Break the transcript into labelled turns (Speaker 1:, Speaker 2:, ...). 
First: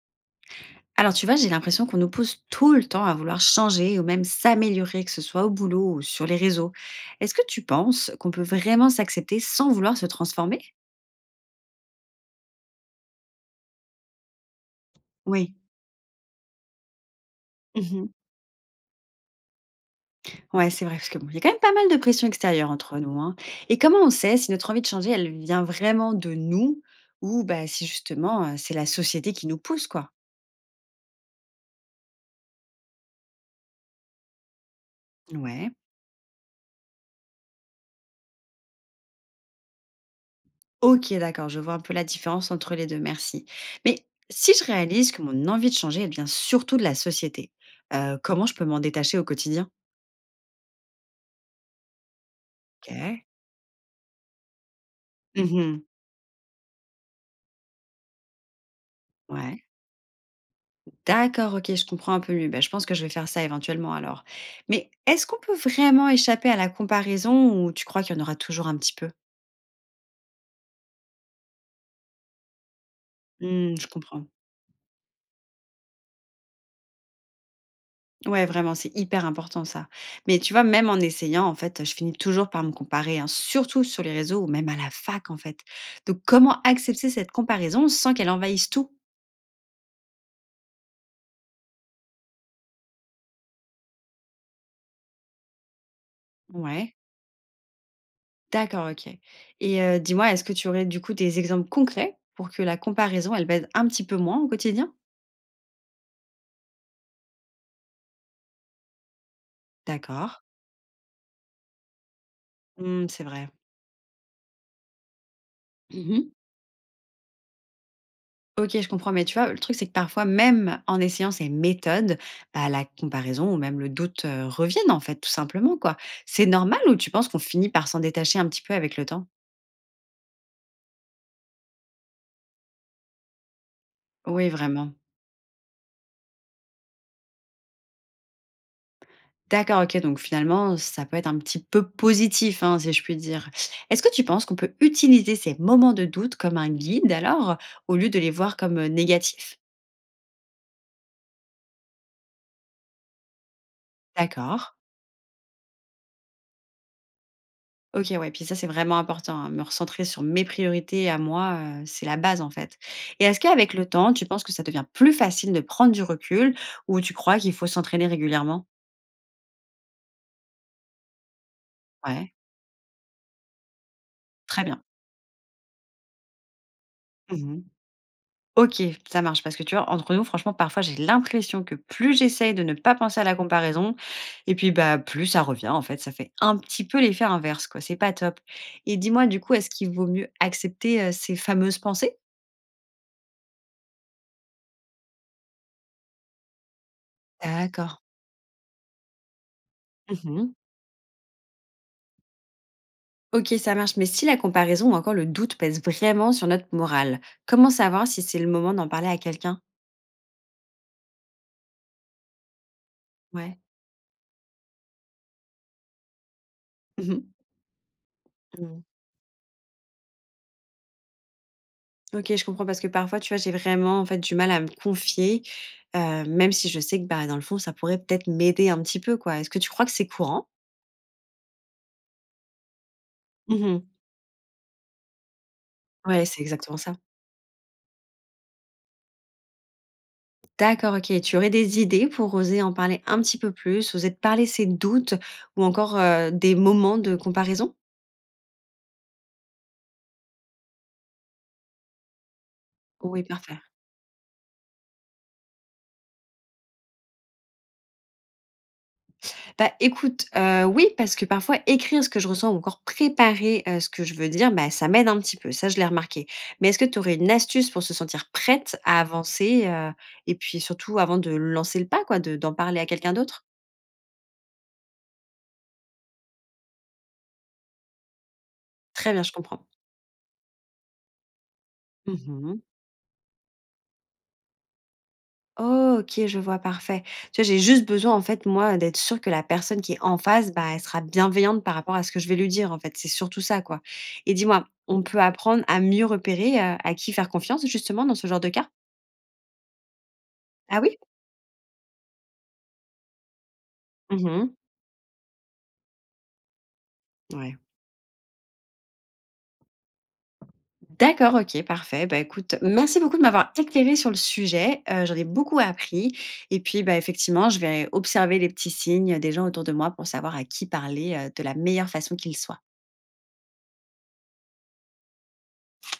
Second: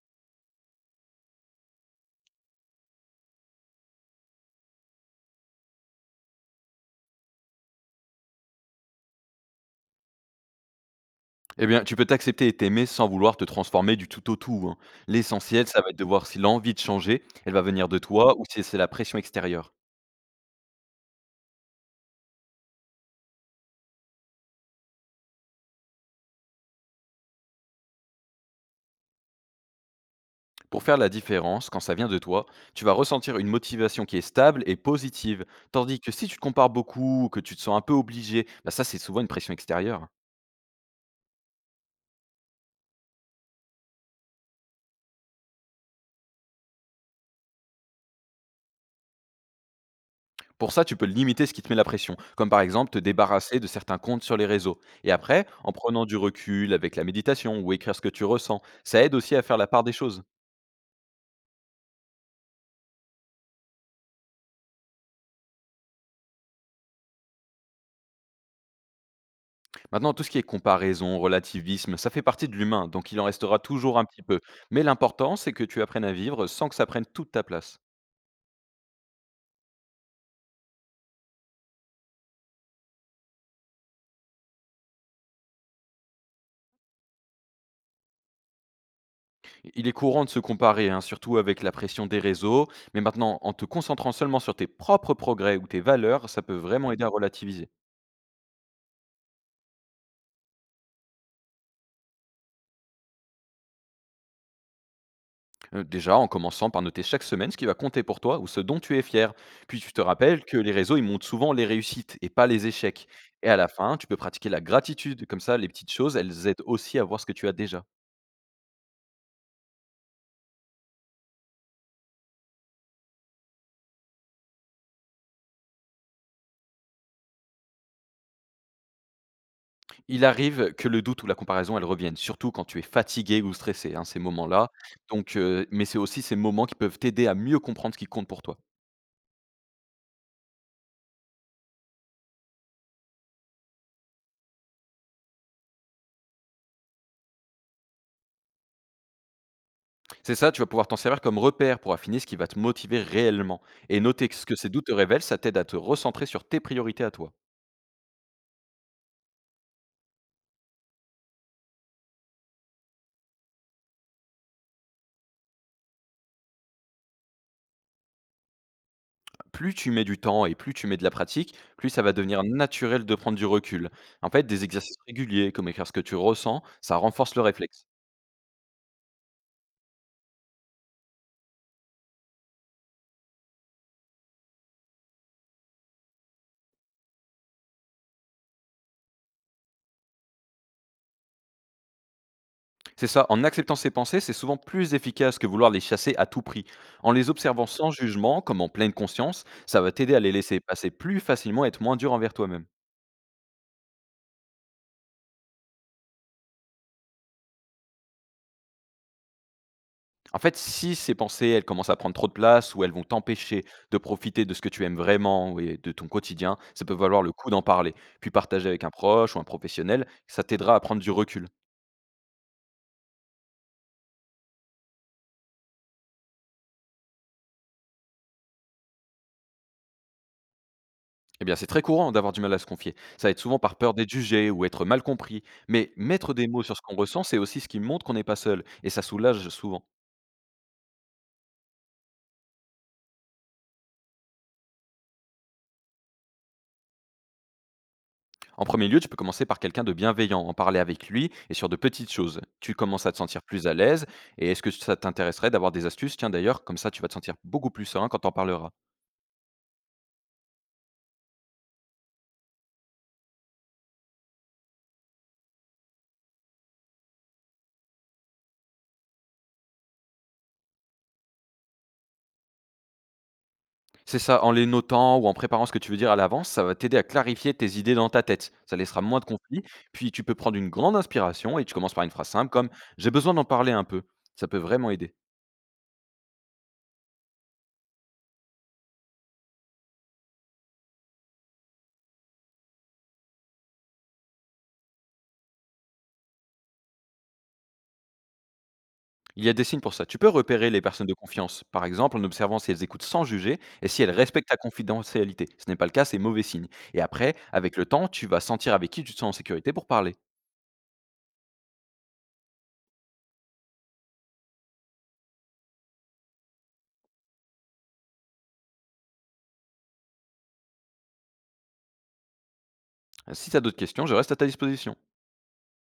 Speaker 1: Alors tu vois, j'ai l'impression qu'on nous pousse tout le temps à vouloir changer ou même s'améliorer, que ce soit au boulot ou sur les réseaux. Est-ce que tu penses qu'on peut vraiment s'accepter sans vouloir se transformer?
Speaker 2: Eh bien, tu peux t'accepter et t'aimer sans vouloir te transformer du tout au tout, hein.
Speaker 1: Oui.
Speaker 2: L'essentiel, ça va être de voir si l'envie de changer, elle va venir de
Speaker 1: Mhm.
Speaker 2: toi ou si c'est la pression extérieure.
Speaker 1: Ouais, c'est vrai, parce que bon, il y a quand même pas mal de pression extérieure entre nous, hein. Et comment on sait si notre envie de changer, elle vient vraiment de nous ou bah, si justement c'est la société qui nous pousse, quoi?
Speaker 2: Pour faire la différence, quand ça vient de toi, tu vas ressentir une motivation qui est stable et positive.
Speaker 1: Ouais.
Speaker 2: Tandis que si tu te compares beaucoup ou que tu te sens un peu obligé, bah ça, c'est souvent une pression extérieure.
Speaker 1: OK, d'accord, je vois un peu la différence entre les deux, merci. Mais si je réalise que mon envie de changer, elle vient surtout de la société, comment je peux m'en détacher au quotidien?
Speaker 2: Pour ça, tu peux limiter ce qui te met la pression, comme par exemple te
Speaker 1: OK.
Speaker 2: débarrasser de certains comptes sur les réseaux. Et après, en
Speaker 1: Mmh.
Speaker 2: prenant du recul avec la méditation ou écrire ce que tu ressens, ça aide aussi à faire
Speaker 1: Ouais.
Speaker 2: la part des choses.
Speaker 1: D'accord, OK, je comprends un peu mieux. Ben, je pense que je vais faire ça éventuellement alors. Mais est-ce qu'on peut vraiment échapper à la comparaison ou tu crois qu'il y en aura toujours un petit peu?
Speaker 2: Maintenant, tout ce qui est comparaison, relativisme, ça fait partie de l'humain, donc il en restera
Speaker 1: Mmh, je
Speaker 2: toujours un petit
Speaker 1: comprends.
Speaker 2: peu. Mais l'important, c'est que tu apprennes à vivre sans que ça prenne toute ta place.
Speaker 1: Ouais, vraiment, c'est hyper important ça. Mais tu vois, même en essayant, en fait, je finis toujours par me comparer, hein, surtout sur les réseaux ou même à la fac, en fait. Donc, comment accepter cette comparaison sans qu'elle envahisse tout?
Speaker 2: Il est courant de se comparer, hein, surtout avec la pression des réseaux, mais maintenant, en te concentrant seulement sur tes propres progrès ou tes valeurs, ça peut vraiment
Speaker 1: Ouais,
Speaker 2: aider à relativiser.
Speaker 1: d'accord, ok. Et dis-moi, est-ce que tu aurais du coup des exemples concrets pour que la comparaison, elle baisse un petit peu moins au quotidien?
Speaker 2: Déjà, en commençant par noter chaque semaine ce qui va compter pour toi ou ce dont tu es fier. Puis tu te
Speaker 1: D'accord.
Speaker 2: rappelles que les réseaux, ils montrent souvent les réussites et pas les
Speaker 1: Hmm,
Speaker 2: échecs.
Speaker 1: c'est vrai.
Speaker 2: Et à la fin, tu peux pratiquer la gratitude, comme ça, les petites choses, elles aident aussi à voir ce que tu as déjà.
Speaker 1: OK, je comprends, mais tu vois, le truc, c'est que parfois, même en essayant ces méthodes, bah, la comparaison ou même le doute, reviennent, en fait, tout simplement, quoi. C'est normal ou tu penses qu'on finit par s'en détacher un petit peu avec le temps?
Speaker 2: Il arrive que le doute ou la comparaison, elle revienne, surtout quand tu es fatigué ou stressé, hein, ces
Speaker 1: Oui,
Speaker 2: moments-là.
Speaker 1: vraiment.
Speaker 2: Donc, mais c'est aussi ces moments qui peuvent t'aider à mieux comprendre ce qui compte pour toi.
Speaker 1: D'accord, OK, donc finalement, ça peut être un petit peu positif, hein, si je puis dire. Est-ce que tu penses qu'on peut utiliser ces moments de doute comme un guide alors, au lieu de les voir comme, négatifs?
Speaker 2: C'est ça, tu vas pouvoir t'en servir comme repère pour affiner ce qui va te motiver réellement et noter que ce que
Speaker 1: D'accord.
Speaker 2: ces doutes te révèlent, ça t'aide à te recentrer sur tes priorités à toi.
Speaker 1: OK, ouais, puis ça, c'est vraiment important, hein. Me recentrer sur mes priorités à moi, c'est la base, en fait. Et est-ce qu'avec le temps, tu penses que ça devient plus facile de prendre du recul ou tu crois qu'il faut s'entraîner régulièrement?
Speaker 2: Plus tu mets du temps et plus tu mets de la pratique, plus ça va
Speaker 1: Ouais,
Speaker 2: devenir naturel de prendre du recul. En fait,
Speaker 1: très
Speaker 2: des
Speaker 1: bien.
Speaker 2: exercices réguliers, comme écrire ce que tu ressens, ça renforce le
Speaker 1: Mmh.
Speaker 2: réflexe.
Speaker 1: OK, ça marche, parce que tu vois, entre nous, franchement, parfois, j'ai l'impression que plus j'essaye de ne pas penser à la comparaison et puis, bah, plus ça revient, en fait. Ça fait un petit peu l'effet inverse, quoi, c'est pas top. Et dis-moi, du coup, est-ce qu'il vaut mieux accepter, ces fameuses pensées?
Speaker 2: C'est ça, en acceptant ses pensées, c'est souvent plus efficace que vouloir les chasser à tout prix. En les observant sans
Speaker 1: D'accord.
Speaker 2: jugement, comme en pleine conscience, ça va t'aider à les
Speaker 1: Mmh.
Speaker 2: laisser passer plus facilement et être moins dur envers toi-même.
Speaker 1: Ok, ça marche, mais si la comparaison ou encore le doute pèse vraiment sur notre morale, comment savoir si c'est le moment d'en parler à quelqu'un?
Speaker 2: En fait, si ces pensées, elles commencent à prendre trop de place ou elles vont
Speaker 1: Ouais.
Speaker 2: t'empêcher de profiter de ce que tu aimes vraiment et de ton quotidien, ça peut valoir
Speaker 1: Mhm.
Speaker 2: le coup d'en parler. Puis partager
Speaker 1: Mm.
Speaker 2: avec un proche ou un professionnel, ça t'aidera à prendre du recul.
Speaker 1: Ok, je comprends, parce que parfois, tu vois, j'ai vraiment en fait du mal à me confier, même si je sais que bah, dans le fond, ça pourrait peut-être m'aider un petit peu, quoi. Est-ce que tu crois que c'est courant?
Speaker 2: Eh bien, c'est très courant d'avoir du mal à se confier. Ça va être souvent par
Speaker 1: Mhm.
Speaker 2: peur d'être jugé ou être mal compris. Mais
Speaker 1: Ouais,
Speaker 2: mettre
Speaker 1: c'est
Speaker 2: des mots
Speaker 1: exactement
Speaker 2: sur ce
Speaker 1: ça.
Speaker 2: qu'on ressent, c'est aussi ce qui montre qu'on n'est pas seul. Et ça soulage souvent.
Speaker 1: D'accord, ok. Et tu aurais des idées pour oser en parler un petit peu plus, oser de parler ses doutes ou encore des moments de comparaison?
Speaker 2: En premier lieu, tu peux commencer par quelqu'un de bienveillant, en parler avec lui et sur de petites choses. Tu commences à te
Speaker 1: Oui,
Speaker 2: sentir
Speaker 1: parfait.
Speaker 2: plus à l'aise, et est-ce que ça t'intéresserait d'avoir des astuces? Tiens d'ailleurs, comme ça tu vas te sentir beaucoup plus serein quand t'en parleras.
Speaker 1: Bah, écoute, oui, parce que parfois écrire ce que je ressens ou encore préparer, ce que je veux dire, bah, ça m'aide un petit peu, ça je l'ai remarqué. Mais est-ce que tu aurais une astuce pour se sentir prête à avancer, et puis surtout avant de lancer le pas quoi, de d'en parler à quelqu'un d'autre?
Speaker 2: C'est ça, en les notant ou en préparant ce que tu veux dire à l'avance, ça va t'aider à clarifier tes idées dans ta tête. Ça laissera
Speaker 1: Très
Speaker 2: moins
Speaker 1: bien,
Speaker 2: de
Speaker 1: je
Speaker 2: conflits,
Speaker 1: comprends.
Speaker 2: puis tu peux prendre une grande inspiration et tu commences par une
Speaker 1: Mmh
Speaker 2: phrase simple
Speaker 1: mh.
Speaker 2: comme «J'ai besoin d'en parler un peu». Ça peut vraiment aider.
Speaker 1: OK, je vois, parfait. Tu vois, j'ai juste besoin en fait moi d'être sûre que la personne qui est en face, bah, elle sera bienveillante par rapport à ce que je vais lui dire, en fait, c'est surtout ça quoi. Et dis-moi, on peut apprendre à mieux repérer, à qui faire confiance justement dans ce genre de cas?
Speaker 2: Il y a des signes pour ça. Tu peux repérer
Speaker 1: Ah
Speaker 2: les
Speaker 1: oui?
Speaker 2: personnes de confiance, par exemple en observant si elles écoutent sans juger et si elles respectent
Speaker 1: Mmh.
Speaker 2: ta confidentialité. Ce n'est pas le cas, c'est mauvais signe. Et après,
Speaker 1: Ouais.
Speaker 2: avec le temps, tu vas sentir avec qui tu te sens en sécurité pour parler.
Speaker 1: D'accord, OK, parfait. Bah, écoute, merci beaucoup de m'avoir éclairé sur le sujet, j'en ai beaucoup appris et puis, bah, effectivement, je vais observer les petits signes des gens autour de moi pour savoir à qui parler, de la meilleure façon qu'ils soient.
Speaker 2: Si tu as d'autres questions, je reste à ta disposition.